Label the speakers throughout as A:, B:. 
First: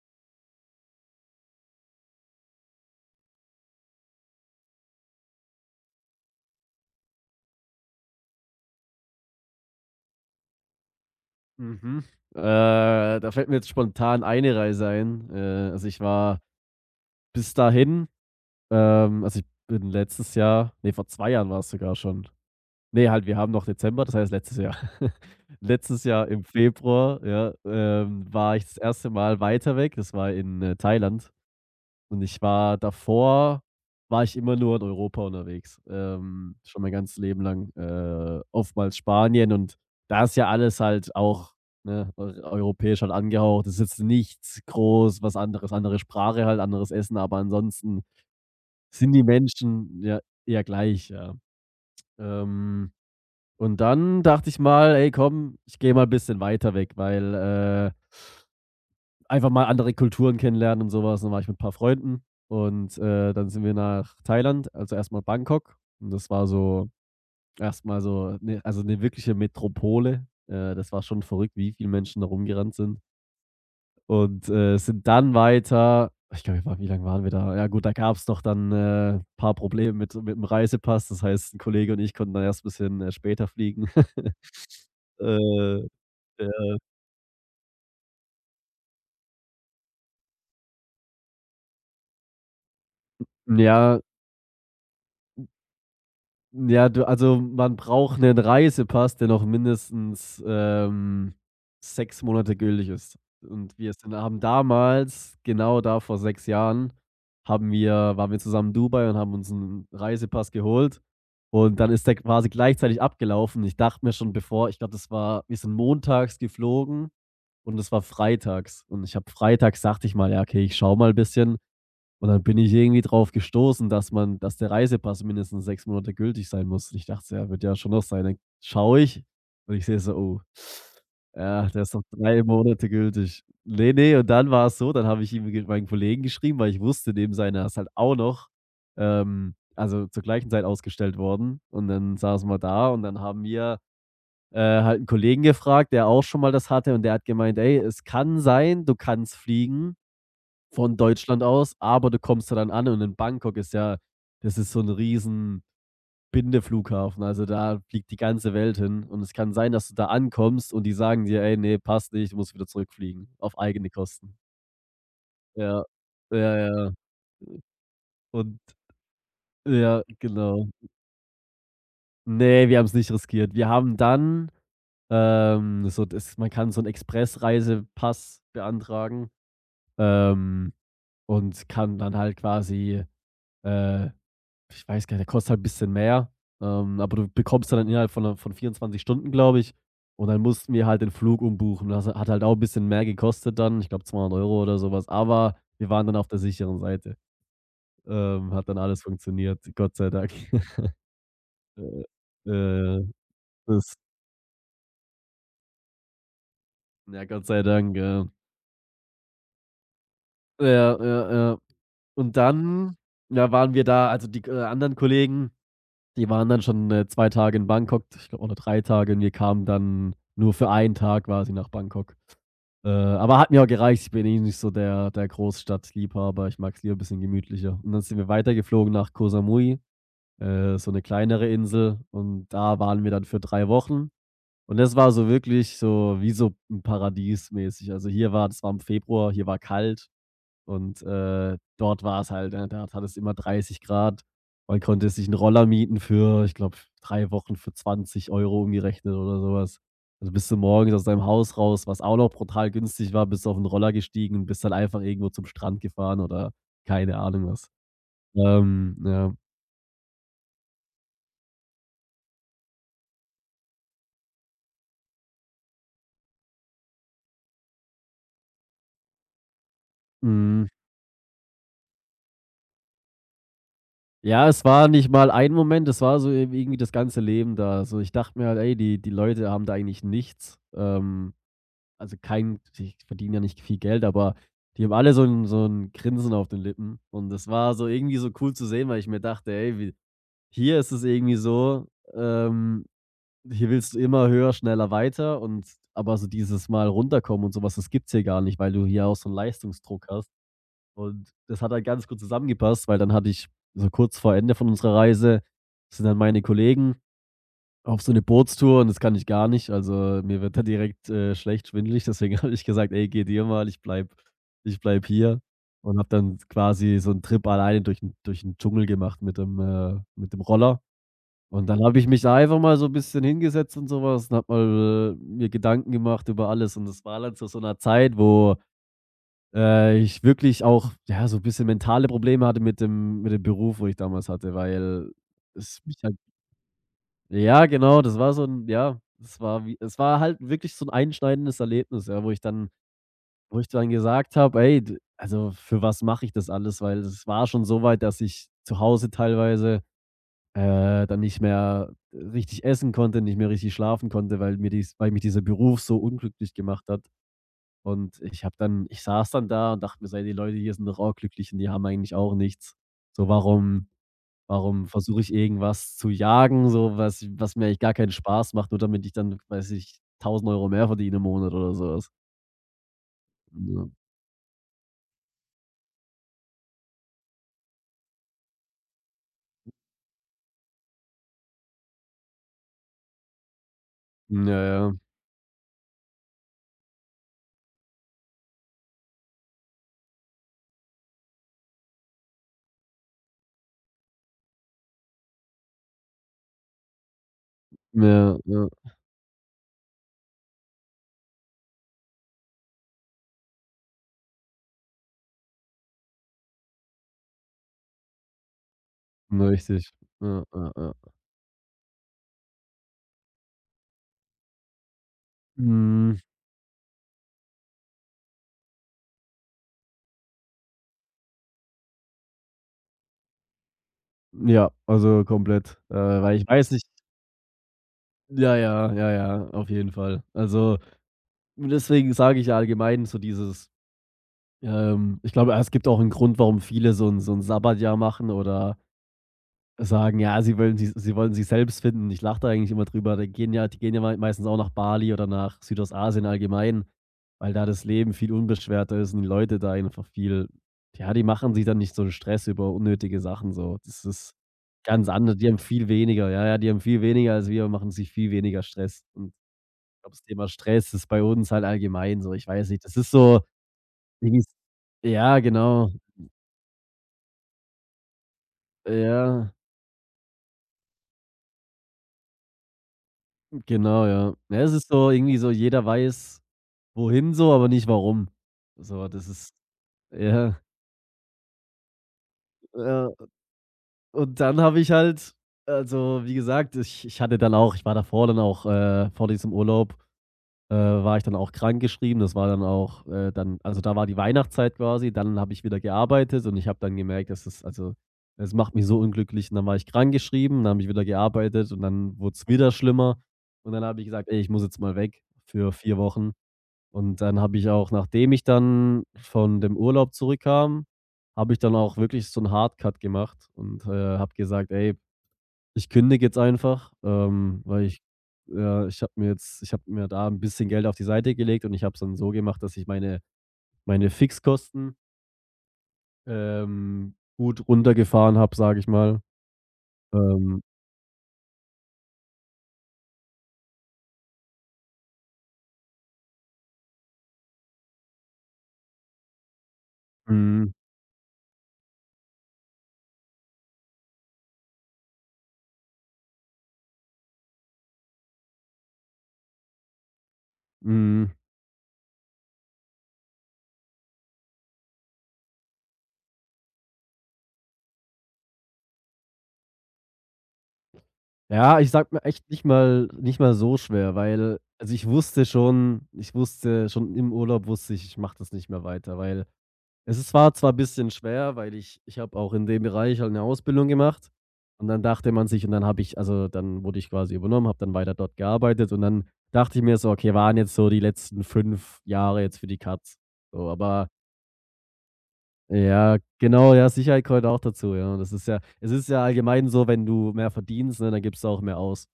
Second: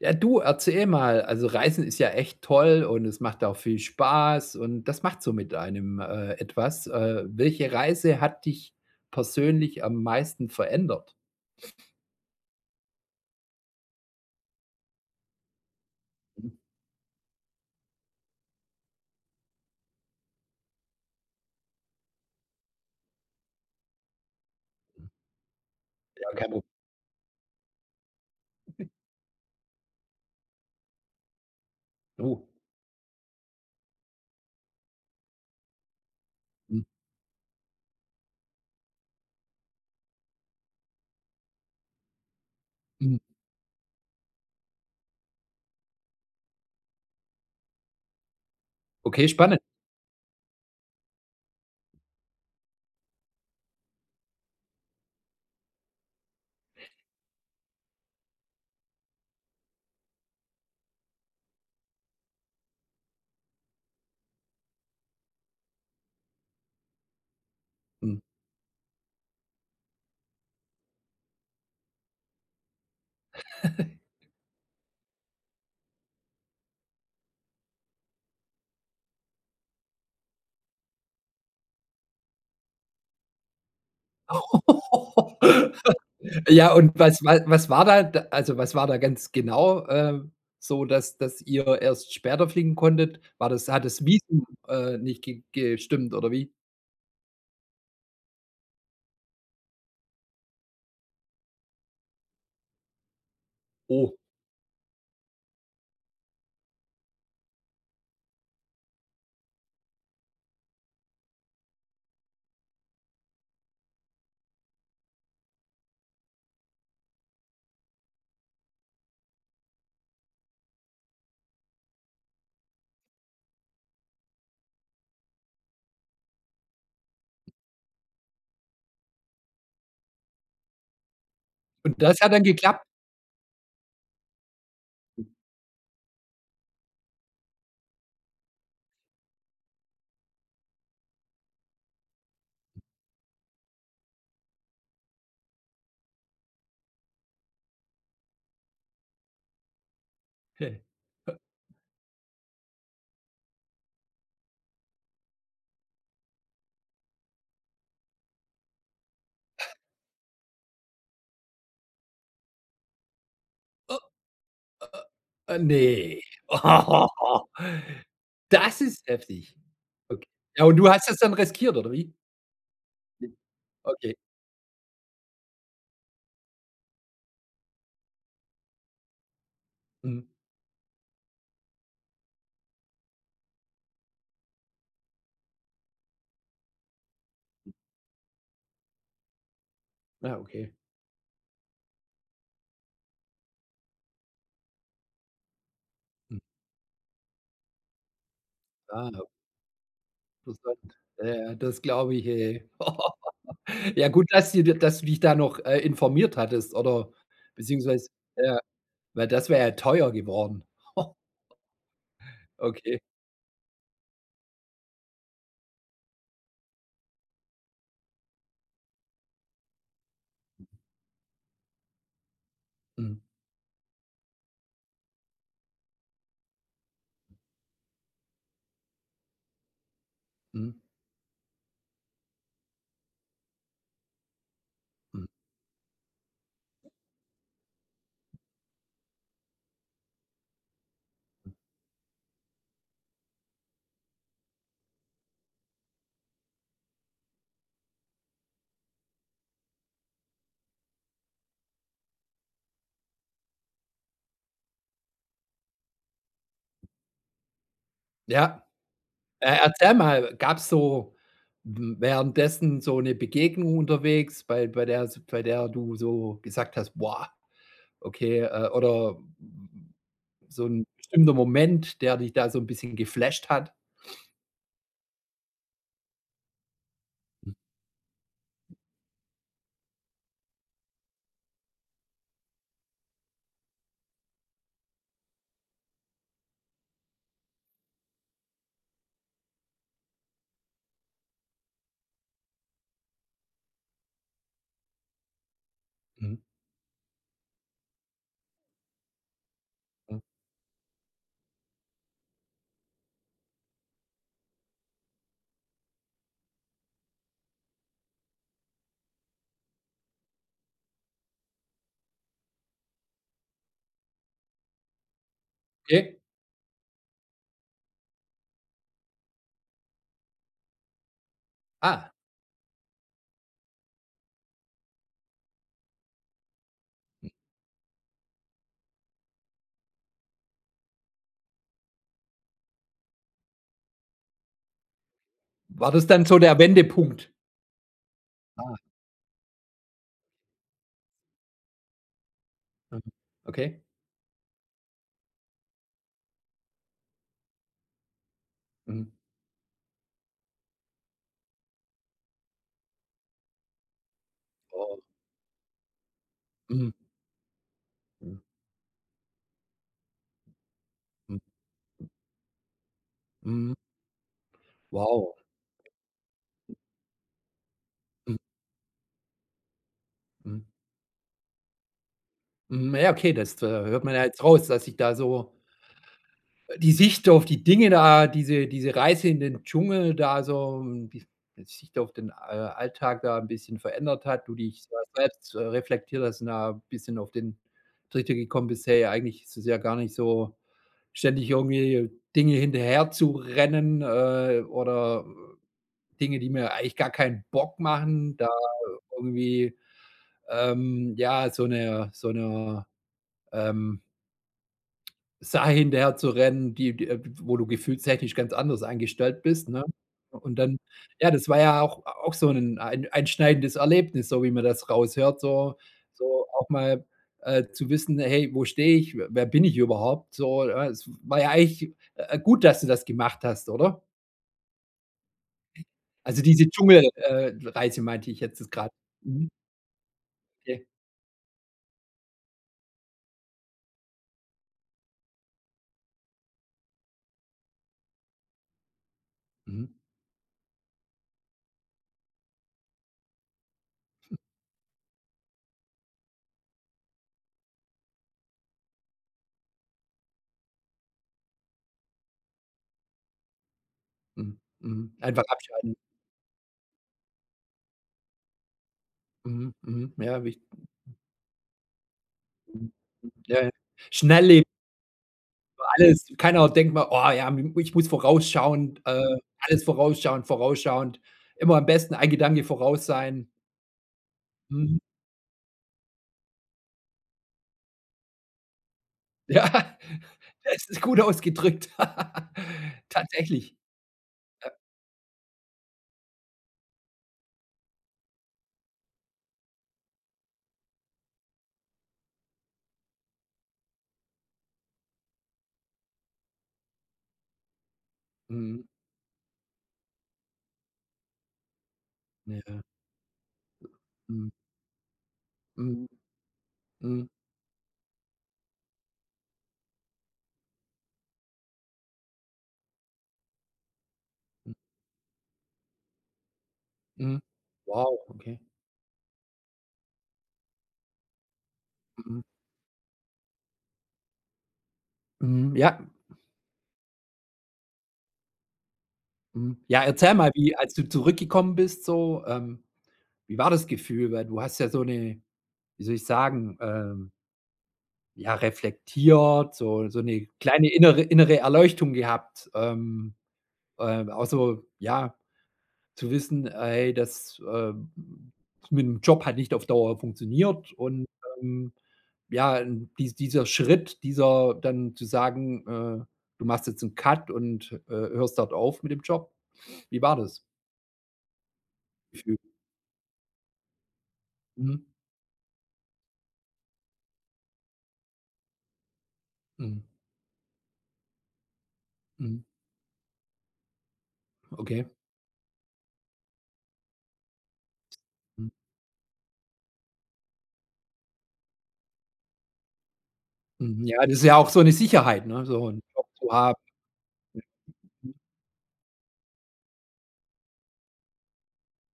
A: Ja, du, erzähl mal. Also, Reisen ist ja echt toll und es macht auch viel Spaß und das macht so mit einem, etwas. Welche Reise hat dich persönlich am meisten verändert?
B: Mhm. Äh, Da fällt mir jetzt spontan eine Reise ein. Also ich war
A: Mhm,
B: bis dahin, also ich bin letztes Jahr, nee, vor 2 Jahren war es sogar schon. Ne, halt, wir haben noch Dezember, das heißt letztes Jahr. Letztes Jahr
A: ja,
B: im
A: kein Problem.
B: Februar, ja, war ich das erste Mal weiter weg. Das war in Thailand, und ich
A: Oh,
B: war davor, war ich immer nur in Europa unterwegs, schon
A: mhm,
B: mein ganzes Leben lang, oftmals Spanien. Und da ist ja alles halt auch, ne, eu europäisch halt
A: mhm.
B: angehaucht. Es ist jetzt nichts groß was anderes, andere Sprache halt, anderes Essen, aber ansonsten sind die
A: Okay, spannend.
B: Menschen ja eher gleich, ja. Ähm und dann dachte ich mal: „Ey, komm, ich gehe mal 'n bisschen weiter weg", weil einfach mal andere Kulturen kennenlernen und sowas was. Dann war ich mit ein paar Freunden, und dann sind wir nach Thailand, also erstmal Bangkok. Und das war so erstmal
A: Mhm.
B: so 'ne, also eine wirkliche Metropole. Das war schon verrückt, wie viele Menschen da rumgerannt sind. Und sind dann weiter, ich glaube, wir waren wie lange waren wir da? Ja, gut, da gab es noch dann ein paar Probleme mit dem Reisepass. Das heißt, ein Kollege und ich konnten dann erst ein bisschen später fliegen. Äh, ja.
A: Ja, und was war da d also, was war da ganz genau, so, dass ihr erst später fliegen konntet? War das, hat
B: Ja,
A: das Visum, nicht ge gestimmt oder wie?
B: ja, du, also, man braucht einen Reisepass, der noch mindestens 6 Monate gültig ist. Und wir sind
A: Oh,
B: haben damals, genau da vor 6 Jahren, haben wir waren wir zusammen in Dubai und haben uns einen Reisepass geholt. Und dann ist der quasi gleichzeitig abgelaufen. Ich dachte mir schon, bevor ich glaube, das war, wir sind montags geflogen und es war freitags. Und ich habe freitags dachte ich mal: „Ja, okay, ich schaue mal ein bisschen", und dann bin ich irgendwie drauf gestoßen, dass der Reisepass mindestens 6 Monate gültig sein muss. Und ich dachte so: „Ja, wird ja schon noch sein." Dann schaue ich und ich sehe so: „Oh, ja, der ist
A: und
B: noch
A: das hat
B: 3
A: dann geklappt?
B: Monate gültig." Ne, nee. Und dann war es so, dann habe ich ihm ge meinen Kollegen geschrieben, weil ich wusste, neben seiner ist halt auch noch, also, zur gleichen Zeit ausgestellt worden. Und dann saßen wir da und dann haben wir halt einen Kollegen gefragt, der auch schon mal das hatte, und der hat gemeint: „Ey, es kann sein, du kannst fliegen von Deutschland aus, aber du kommst da dann an, und in Bangkok, ist ja, das ist so ein riesen Bindeflughafen. Also, da fliegt die ganze Welt hin, und es kann sein, dass du da ankommst und die sagen dir: „Ey, nee, passt nicht, du musst wieder zurückfliegen auf eigene Kosten."" Ja,
A: Ne.
B: ja, ja, ja. Und
A: Das ist heftig.
B: ja,
A: Okay. Ja,
B: genau.
A: und du hast das dann riskiert, oder wie?
B: Ne, wir haben's nicht riskiert. Wir haben
A: Okay.
B: dann, so, das, man kann so 'n Expressreisepass beantragen,
A: Mhm.
B: ähm, und kann dann halt quasi, äh ich weiß gar nicht, der kostet halt ein bisschen mehr, aber du bekommst dann innerhalb von 'ner von 24 Stunden, glaube ich. Und
A: Ja,
B: dann mussten
A: okay.
B: wir halt den Flug umbuchen. Das hat halt auch ein bisschen mehr gekostet dann, ich glaube 200 € oder sowas, aber wir waren dann auf der
A: Mhm.
B: sicheren Seite. Hat dann alles
A: Ah,
B: funktioniert, Gott sei Dank.
A: interessant. Ja, ja, das glaube ich,
B: Äh,
A: ey.
B: äh, das
A: Ja gut, dass dir dass du dich da noch, informiert hattest oder
B: Ja, Gott sei Dank,
A: beziehungsweise
B: ja.
A: ja, weil das wäre ja teuer geworden.
B: Ja, ja, ja. Und dann,
A: Okay.
B: ja, waren wir da, also die anderen Kollegen, die waren dann schon 2 Tage in Bangkok, ich glaube, oder 3 Tage, und wir kamen dann nur für einen Tag quasi nach Bangkok.
A: Mhm,
B: Aber hat mir auch gereicht. Ich bin eh nicht so der Großstadtliebhaber. Ich mag's lieber ein bisschen gemütlicher. Und dann sind wir weitergeflogen nach Koh Samui,
A: mhm,
B: so eine kleinere Insel, und da waren wir dann für 3 Wochen. Und das war
A: mhm.
B: so wirklich so wie so 'n Paradies mäßig. Also, hier war, das war im Februar, hier war kalt. Und dort war es halt, ne, dort hat es immer 30 Grad. Man konnte sich einen Roller mieten für, ich glaube, 3 Wochen für 20 € umgerechnet oder sowas. Also, bist du morgens aus deinem Haus raus, was auch noch brutal günstig war, bist auf den Roller gestiegen und bist dann einfach irgendwo zum Strand gefahren oder keine Ahnung was.
A: Ja.
B: Ja.
A: Erzähl mal, gab es so w währenddessen so eine Begegnung unterwegs, bei der du so gesagt hast: „Wow, okay“, oder
B: Mhm.
A: so ein bestimmter Moment, der dich da so ein bisschen geflasht hat?
B: Ja, es war nicht mal ein Moment, es war so irgendwie das ganze Leben da. So, ich dachte mir halt: „Ey, die Leute haben da eigentlich nichts." Also, kein, die verdienen ja nicht viel Geld, aber die haben alle so ein Grinsen auf den Lippen, und das war so irgendwie so cool zu sehen, weil ich mir dachte: „Ey, wie, hier ist es irgendwie so, ähm, hier willst du immer höher, schneller, weiter, und aber so
A: Mhm,
B: dieses mal runterkommen und sowas, das gibt's hier gar nicht, weil du hier auch so einen Leistungsdruck
A: mhm,
B: hast." Und das hat halt ganz gut zusammengepasst, weil dann hatte ich so kurz vor Ende von unserer Reise, sind dann meine Kollegen auf so 'ne Bootstour, und das kann ich gar nicht. Also, mir wird da direkt schlecht, schwindelig. Deswegen habe ich gesagt: „Ey, geht ihr mal, ich bleibe, hier." Und habe
A: okay.
B: dann quasi so 'n Trip alleine durch 'n Dschungel gemacht mit dem Roller. Und dann habe ich
A: Ah,
B: mich da einfach mal so 'n bisschen hingesetzt und so was und habe mal mir Gedanken gemacht über alles. Und das war dann zu so 'ner Zeit, wo ich wirklich auch, ja, so 'n bisschen mentale Probleme hatte mit dem Beruf, wo ich damals hatte, weil es
A: war
B: mich
A: das
B: halt,
A: dann so der Wendepunkt?
B: ja, genau, das war so 'n,
A: Ah,
B: ja, das war wie, es war halt wirklich so 'n einschneidendes Erlebnis, ja, wo ich dann,
A: mhm, okay.
B: gesagt habe: „Ey, d also, für was mache ich das alles?" Weil es war schon so weit, dass ich zu Hause
A: Mhm,
B: teilweise dann nicht mehr richtig essen konnte, nicht mehr richtig schlafen konnte, weil mir dies
A: wow.
B: weil mich dieser Beruf so unglücklich gemacht
A: Mhm,
B: hat. Und
A: mhm,
B: ich habe dann, ich saß dann da und dachte mir so: „Ey, die Leute hier sind doch auch
A: mhm,
B: glücklich und die haben eigentlich auch nichts. So,
A: mhm,
B: warum, warum versuche ich
A: wow.
B: irgendwas zu jagen, so, was, was mir eigentlich gar keinen
A: Mhm,
B: Spaß macht, nur damit ich dann, weiß ich, 1.000
A: mhm,
B: Euro mehr verdiene im Monat oder sowas? Was.
A: mhm, ja, okay, das,
B: Ja.
A: hört man ja jetzt raus, dass sich da so die Sicht auf die Dinge da, diese Reise in den Dschungel da so, die Sicht auf den, Alltag da ein bisschen verändert hat,
B: Ja,
A: du dich
B: ja.
A: da selbst, reflektiert hast und da ein bisschen auf den Trichter gekommen bist: „Hey, eigentlich ist es ja gar nicht so, ständig irgendwie Dinge hinterherzurennen, oder Dinge, die mir eigentlich gar keinen Bock
B: Ja,
A: machen, da
B: ja.
A: irgendwie, ja, so eine ähm Sache hinterher zu rennen, die wo du gefühlstechnisch ganz anders eingestellt bist, ne?
B: Richtig. Ja,
A: Und
B: ja,
A: dann
B: ja.
A: ja, das war ja auch auch so 'nen ein einschneidendes Erlebnis, so wie man das raushört, so
B: Hm,
A: so auch mal, zu wissen: „Hey, wo stehe ich? W Wer bin ich überhaupt?“ So, ja, es war ja eigentlich, gut, dass du das gemacht hast, oder?
B: ja, also komplett weil
A: Also,
B: ich
A: diese
B: weiß nicht,
A: Dschungel Reise meinte ich
B: ja,
A: jetzt grad.
B: ja, ja, ja,
A: Mhm,
B: auf jeden Fall. Also,
A: okay.
B: deswegen sage ich ja allgemein so dieses, ich glaube, es gibt auch einen Grund, warum viele so ein so 'n Sabbatjahr machen oder
A: Mhm,
B: sagen, ja, sie wollen, sie wollen sich selbst finden. Ich lache da eigentlich immer drüber. Die gehen ja meistens auch nach Bali oder nach Südostasien allgemein, weil da das Leben viel unbeschwerter ist und die Leute da einfach viel, ja, die machen sich dann nicht so 'n Stress über unnötige Sachen so. Das ist
A: mhm,
B: ganz
A: mhm.
B: anders.
A: Einfach
B: Die haben viel
A: abschalten.
B: weniger, ja, ja, die haben viel weniger als wir, machen sich viel weniger Stress. Und
A: Mhm,
B: ich glaube,
A: mhm.
B: das
A: Ja,
B: Thema
A: wicht
B: Stress ist bei uns halt allgemein so. Ich weiß nicht,
A: mhm,
B: das ist so
A: ja, ja.
B: irgendwie ist-
A: Schnelllebig
B: ja, genau.
A: alles, keiner denkt mal: „Oh ja, ich muss vorausschauend
B: Ja,
A: alles vorausschauend, immer am besten ein Gedanke voraus sein.“
B: genau, ja. Ja, es ist
A: Mhm.
B: so irgendwie so, jeder weiß wohin so, aber nicht warum. So, das ist,
A: Ja,
B: ja,
A: das ist gut ausgedrückt.
B: ja.
A: Tatsächlich.
B: Und dann habe ich halt, also, wie gesagt, ich hatte dann auch, ich war davor dann auch, vor diesem Urlaub war ich dann auch krankgeschrieben. Das war dann auch, dann, also, da war die Weihnachtszeit quasi, dann habe ich wieder gearbeitet und ich habe dann gemerkt, dass es, also, es macht
A: Mhm.
B: mich so unglücklich, und dann war ich krankgeschrieben, dann habe ich wieder gearbeitet und dann wurde es
A: Ja.
B: wieder schlimmer, und dann habe ich gesagt: „Ey, ich
A: Mhm.
B: muss jetzt mal weg für vier
A: Mhm.
B: Wochen.“ Und
A: Mhm.
B: dann habe ich auch, nachdem ich dann von dem Urlaub zurückkam, habe ich dann auch wirklich so 'n Hardcut gemacht und habe gesagt:
A: Mhm.
B: „Ey, ich kündige jetzt einfach,
A: Mhm.
B: weil ich,
A: Wow, okay.
B: ich habe mir jetzt, ich habe mir da 'n bisschen Geld auf die Seite gelegt, und ich habe es dann so
A: Mhm.
B: gemacht, dass ich meine, Fixkosten,
A: Mhm. Ja.
B: gut runtergefahren habe, sage ich mal."
A: Mhm. Ja, erzähl mal,
B: Ähm,
A: wie als du zurückgekommen bist so, wie war das Gefühl? Weil du hast ja so 'ne wie soll ich sagen, ähm. Ja, reflektiert, so so eine
B: mhm,
A: kleine innere Erleuchtung gehabt, ähm, auch so, ja, zu wissen, hey, das, mit dem Job hat nicht auf Dauer funktioniert und,
B: mhm.
A: ähm, ja, dieser Schritt, dieser dann zu sagen, du machst jetzt einen Cut und, hörst dort auf mit dem Job. Wie war das
B: Ja, ich sag mir echt
A: Gefühl?
B: nicht mal so schwer, weil
A: Mhm.
B: ich wusste schon im Urlaub wusste ich, ich mache das nicht mehr weiter, weil
A: Mhm.
B: es ist war zwar bisschen schwer, weil ich habe auch
A: Mhm.
B: in dem Bereich halt 'ne Ausbildung gemacht und dann
A: Okay.
B: dachte man sich und dann habe ich dann wurde ich quasi übernommen, habe dann weiter dort
A: Mhm.
B: gearbeitet und dann dachte ich mir so: „Okay, waren jetzt so die letzten 5 Jahre jetzt für die Katz." So,
A: Mhm.
B: aber
A: Ja, das ist ja auch so eine Sicherheit, ne, so einen
B: ja,
A: Job zu
B: genau,
A: haben.
B: ja, Sicherheit gehört auch dazu, ja. Das ist ja allgemein so, wenn du mehr verdienst, ne, dann gibst du auch mehr aus.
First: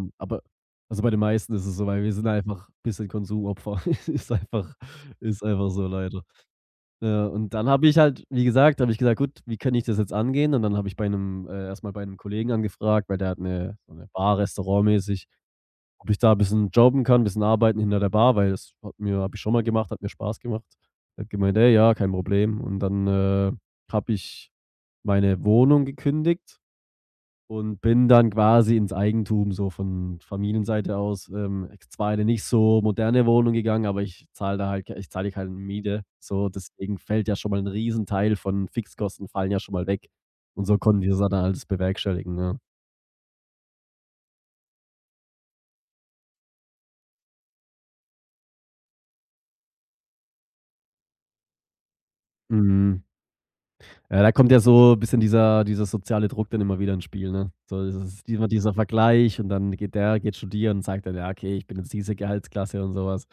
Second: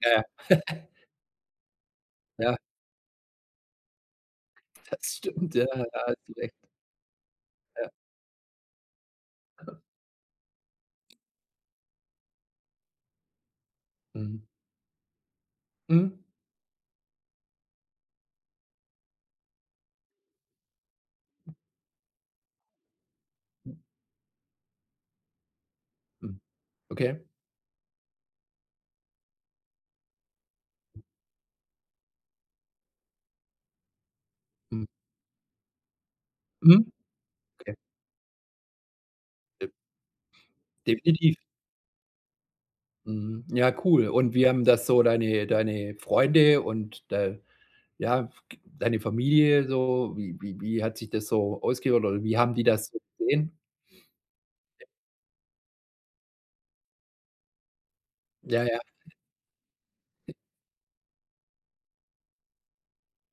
A: Ja, ja.
B: Aber bei den meisten ist es so, weil wir sind
A: Ja.
B: einfach ein bisschen Konsumopfer. Ist einfach
A: Das
B: Ist
A: stimmt, ja,
B: einfach
A: ja,
B: so
A: ja, hast
B: leider.
A: du recht.
B: Ja, und dann habe
A: Ja.
B: ich halt, wie gesagt, habe ich gesagt: „Gut, wie kann ich das jetzt angehen?" Und dann habe ich bei einem erst bei einem Kollegen angefragt, weil der hat eine so 'ne Bar,
A: Mhm.
B: restaurantmäßig, ob ich
A: Mhm.
B: da ein bisschen jobben kann, ein bisschen arbeiten hinter der Bar, weil das hat mir habe ich schon mal gemacht, hat mir Spaß gemacht. Er hat gemeint: „Ey, ja, kein Problem." Und
A: Mhm.
B: habe ich meine Wohnung
A: Mhm.
B: gekündigt
A: Okay.
B: und bin dann quasi ins Eigentum so von Familienseite aus, zwar in 'ne nicht so moderne Wohnung gegangen, aber ich zahle da
A: Mhm.
B: halt ich zahle keine Miete, so.
A: Mhm.
B: Deswegen fällt ja schon mal 'n
A: Okay.
B: Riesenteil von Fixkosten fallen ja
A: De
B: schon mal weg. Und so konnten die das dann
A: Definitiv.
B: alles bewerkstelligen, ja.
A: Mhm. Ja, cool. Und wie haben das so deine Freunde und de ja, g deine Familie so, wie hat sich das so ausgewirkt oder wie haben die das so
B: Mhm.
A: gesehen?
B: Ja, da kommt ja so 'n bisschen dieser soziale Druck dann immer wieder ins Spiel, ne? So, das ist immer
A: Ja,
B: dieser
A: ja.
B: Vergleich und dann geht der geht studieren und sagt dann: „Ja, okay, ich bin jetzt diese Gehaltsklasse" und sowas.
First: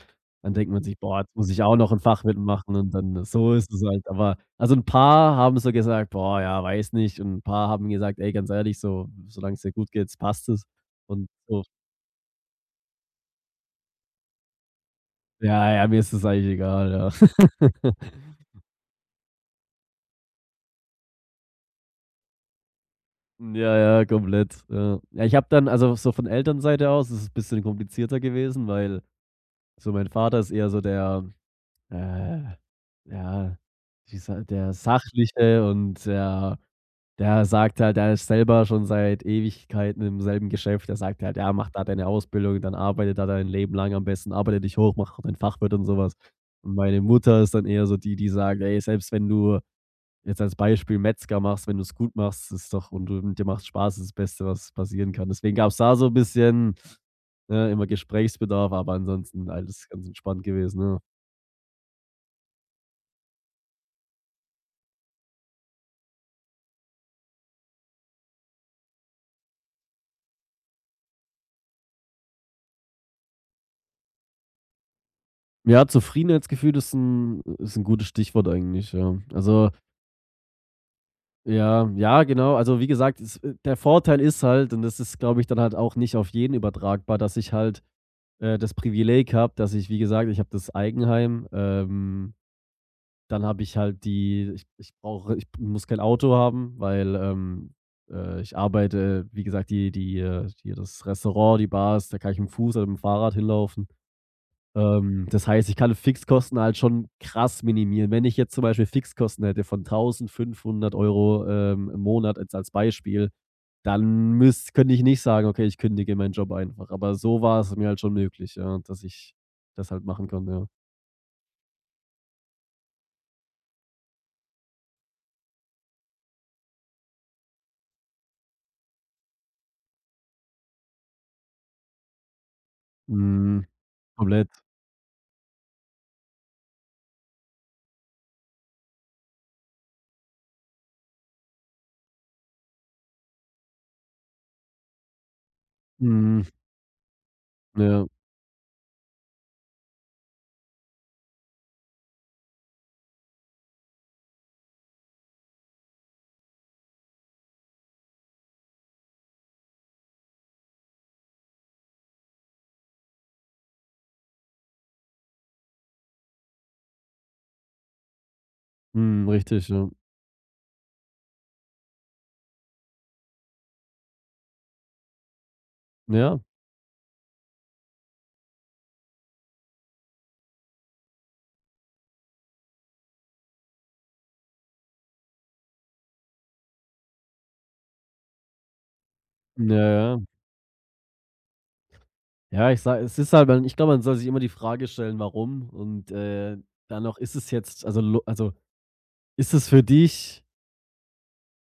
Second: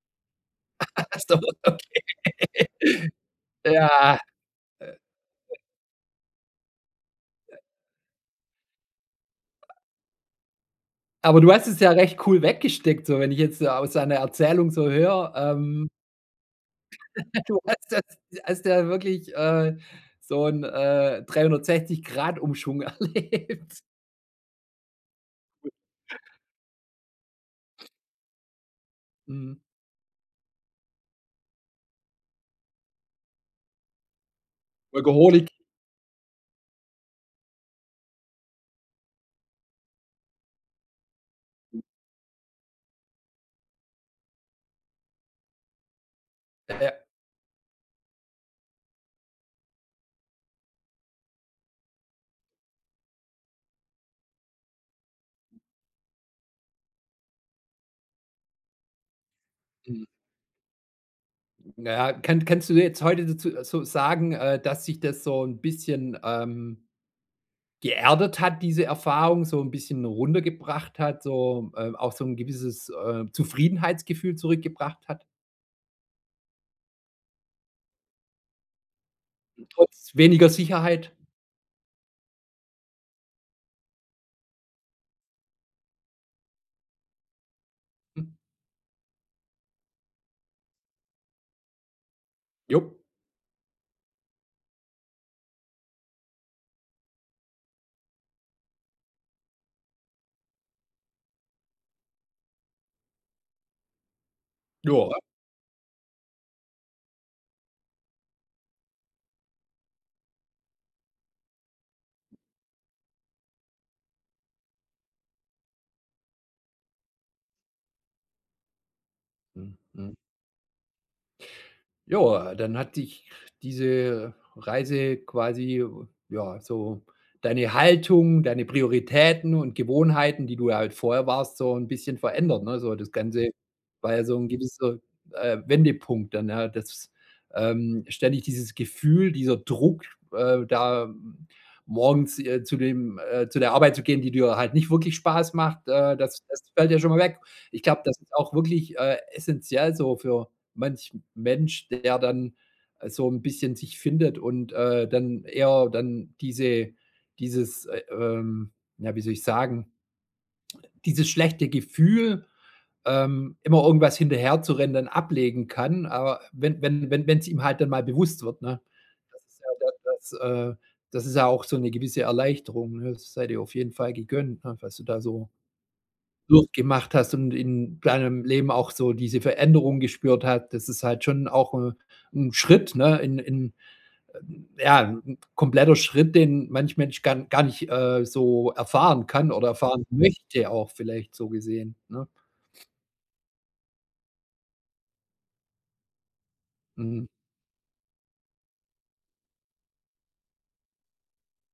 B: Dann denkt man sich: „Boah,
A: Ach
B: jetzt
A: so,
B: muss ich auch noch ein
A: okay.
B: Fach mitmachen" und dann so ist es halt.
A: Ja,
B: Aber ein
A: äh,
B: paar haben so gesagt: „Boah, ja, weiß nicht" und ein paar haben gesagt: „Ey, ganz ehrlich, so solange es dir gut geht, passt es" und
A: aber du
B: so.
A: hast es ja recht cool weggesteckt, so wenn ich jetzt, aus deiner Erzählung so höre,
B: Ja, ja,
A: ähm.
B: mir ist es eigentlich egal, ja.
A: Du hast das Hast ja wirklich, so 'n 360 Grad Umschwung erlebt.
B: Ja, ja, komplett, ja. Ja, ich habe dann von Elternseite aus ist es ein bisschen komplizierter gewesen, weil
A: Mhm.
B: so, mein Vater ist eher so der, äh, ja, wie sa der
A: Workaholic.
B: Sachliche und der sagt halt, der ist selber schon seit Ewigkeiten im selben Geschäft. Der sagt halt: „Ja, mach da deine Ausbildung, dann arbeite da dein Leben lang am besten, arbeite dich hoch, mach dein Fachwirt und sowas." Und
A: Ja, ja.
B: meine Mutter ist dann eher so die, die sagt: „Ey, selbst wenn du jetzt als Beispiel Metzger machst, wenn du es gut machst, ist doch und du dir macht Spaß, ist das Beste, was passieren kann." Deswegen gab es da so ein bisschen, ne, immer Gesprächsbedarf, aber ansonsten alles
A: Mhm.
B: ganz entspannt gewesen, ja.
A: Na ja, kannst du jetzt heute dazu so sagen, dass sich das so ein bisschen, geerdet hat, diese Erfahrung, so ein bisschen runtergebracht hat, so, auch so ein gewisses, Zufriedenheitsgefühl zurückgebracht hat,
B: Ja, Zufriedenheitsgefühl ist ein gutes Stichwort eigentlich, ja. Also,
A: trotz weniger Sicherheit?
B: ja, ja, genau. Also, wie gesagt, es der Vorteil ist halt, und das ist, glaube ich, dann halt auch nicht auf jeden übertragbar, dass ich halt
A: Mhm.
B: das Privileg habe, dass ich, wie gesagt, ich habe das Eigenheim.
A: Jo.
B: Dann habe ich halt die ich ich brauche ich muss kein Auto haben, ich arbeite, wie gesagt, hier das Restaurant, die Bars, da kann ich mit'm Fuß oder mit'm Fahrrad hinlaufen.
A: Ja.
B: Das heißt, ich kann Fixkosten halt schon krass minimieren. Wenn ich jetzt zum Beispiel Fixkosten hätte von 1.500 € im Monat jetzt als Beispiel, dann müsst könnte ich nicht sagen: „Okay, ich kündige meinen Job einfach." Aber so war es mir halt schon möglich, ja, dass ich
A: Mhm.
B: das halt
A: Mhm.
B: machen konnte, ja.
A: Ja, dann hat dich diese Reise quasi, ja, so deine Haltung, deine Prioritäten und Gewohnheiten, die du ja halt vorher warst, so ein bisschen verändert, ne? So das Ganze
B: Mhm,
A: war ja so ein
B: komplett.
A: gewisser, Wendepunkt dann, ja, das, ähm, ständig dieses Gefühl, dieser Druck, da morgens, zu der Arbeit zu gehen, die dir halt nicht wirklich Spaß macht,
B: Mhm,
A: das fällt ja schon mal weg. Ich glaube,
B: ja.
A: das ist auch wirklich, essenziell so für manch Mensch, der dann so ein bisschen sich findet und, dann eher dann dieses, äh, ähm, ja, wie soll ich sagen, dieses schlechte Gefühl, immer irgendwas hinterherzurennen, dann ablegen kann. Aber wenn es ihm halt dann mal bewusst wird, ne?
B: Mhm,
A: Das ist ja
B: richtig, ja.
A: das ist ja auch so eine gewisse Erleichterung, ne? Das sei dir auf jeden Fall gegönnt, ne, was du da so
B: Ja,
A: durchgemacht hast und in deinem Leben auch so diese Veränderung gespürt hat. Das ist halt schon auch, 'n Schritt, ne, in äh, ja, 'n kompletter Schritt, den manch Mensch gar nicht, so erfahren kann oder
B: ja,
A: erfahren
B: ja.
A: möchte auch vielleicht so gesehen, ne?
B: Ja, ich sage, es ist halt man ich glaube, man soll sich immer die Frage stellen: „Warum?" Und dann noch:
A: Mhm,
B: „Ist es jetzt also, lo also, ist es für dich,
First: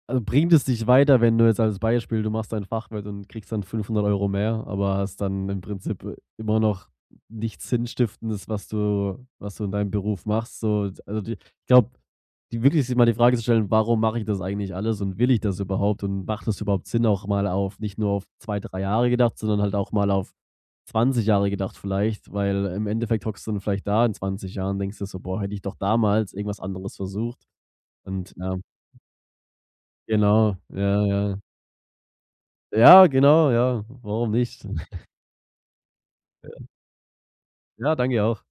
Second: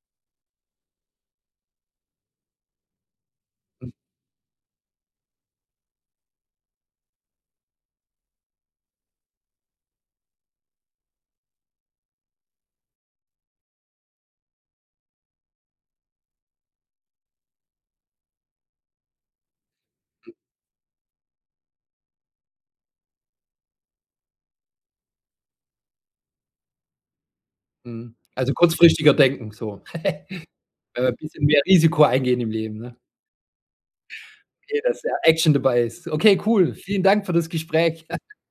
B: Bringt es dich weiter, wenn du jetzt als Beispiel, du machst dein Fachwirt und kriegst dann
A: mhm,
B: 500 € mehr, aber hast dann im Prinzip immer noch nichts Sinnstiftendes, was du in deinem Beruf machst, so." Also, die ich glaube, die wirklich, sich mal die Frage zu stellen: „Warum mache ich das eigentlich alles und will ich das überhaupt und macht das überhaupt Sinn?" Auch mal, auf nicht nur auf 2, 3 Jahre gedacht, sondern halt auch mal auf 20 Jahre gedacht vielleicht, weil im Endeffekt hockst du dann vielleicht da in 20 Jahren, denkst du so: „Boah, hätte ich doch damals irgendwas anderes versucht."
A: mhm.
B: Und,
A: Also,
B: ja,
A: kurzfristiger denken so,
B: genau, ja,
A: ein
B: ja.
A: bisschen mehr Risiko eingehen im Leben, ne?
B: Ja, genau, ja. Warum nicht?
A: Okay, dass da Action dabei ist. Okay, cool. Vielen Dank für das
B: Ja,
A: Gespräch.
B: danke auch.